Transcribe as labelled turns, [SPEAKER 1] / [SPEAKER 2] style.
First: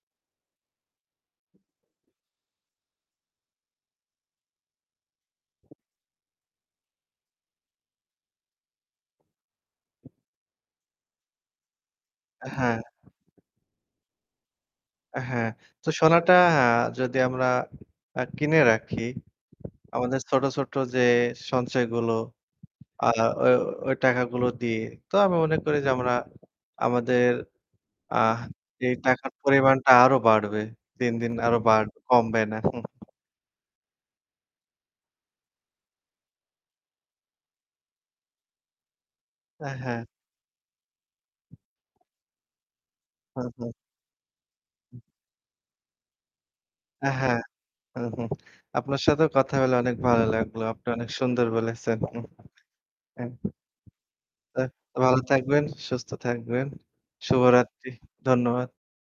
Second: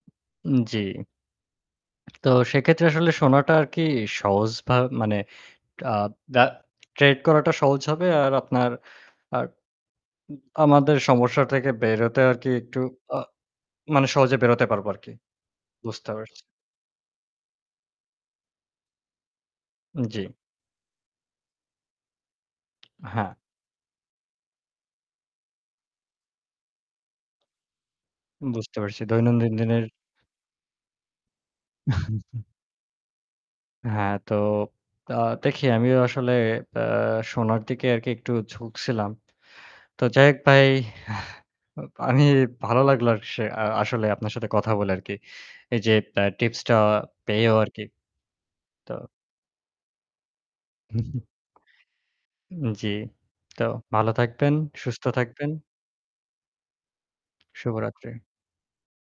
[SPEAKER 1] উম জি। তো সেক্ষেত্রে আসলে সোনাটা কি আর কি সহজভা মানে আ বা trade করাটা সহজ হবে। আর আপনার আ ই আমাদের সমস্যা থেকে বেরোতে
[SPEAKER 2] আ
[SPEAKER 1] আরকি একটু
[SPEAKER 2] হ্যাঁ।
[SPEAKER 1] আ মানে সহজে বেরোতে পারবো আরকি।
[SPEAKER 2] হ্যাঁ, তো
[SPEAKER 1] বুঝতে
[SPEAKER 2] সোনাটা
[SPEAKER 1] পারছি।
[SPEAKER 2] হ্যাঁ যদি আমরা আ কিনে রাখি
[SPEAKER 1] উ
[SPEAKER 2] আমাদের
[SPEAKER 1] জি।
[SPEAKER 2] ছোট, ছোট যে সঞ্চয়গুলো। আ
[SPEAKER 1] আ হ্যাঁ।
[SPEAKER 2] ওই, ওই টাকাগুলো দিয়ে তো আমি মনে করি যে আমরা, আমাদের আ
[SPEAKER 1] বুঝতে
[SPEAKER 2] এই
[SPEAKER 1] পারছি।
[SPEAKER 2] টাকার
[SPEAKER 1] দৈনন্দিন দিনের
[SPEAKER 2] পরিমাণটা আরও বাড়বে। দিন, দিন আরো বাড়বে কমবে না। হু, হু।
[SPEAKER 1] হ্যাঁ, তো আ দেখি আমিও আসলে আ সোনার দিকে আরকি একটু ঝুঁকছিলাম।
[SPEAKER 2] আ হ্যাঁ।
[SPEAKER 1] তো যাই হোক ভাই। আমি ভালো লাগলো আস
[SPEAKER 2] হু, হু।
[SPEAKER 1] আসলে আপনার সাথে কথা বলে আরকি। এই যে টা টিপস টা
[SPEAKER 2] আ হ্যাঁ।
[SPEAKER 1] পেয়েও আরকি।
[SPEAKER 2] হু, হু।
[SPEAKER 1] তো
[SPEAKER 2] আপনার সাথেও কথা বলে অনেক ভালো লাগলো। আপনি
[SPEAKER 1] হুম
[SPEAKER 2] অনেক সুন্দর বলেছেন।
[SPEAKER 1] উম জি।
[SPEAKER 2] হু,
[SPEAKER 1] তো ভালো থাকবেন,
[SPEAKER 2] তো
[SPEAKER 1] সুস্থ
[SPEAKER 2] ভালো
[SPEAKER 1] থাকবেন।
[SPEAKER 2] থাকবেন, সুস্থ থাকবেন। শুভরাত্রি।
[SPEAKER 1] শুভরাত্রি।
[SPEAKER 2] ধন্যবাদ।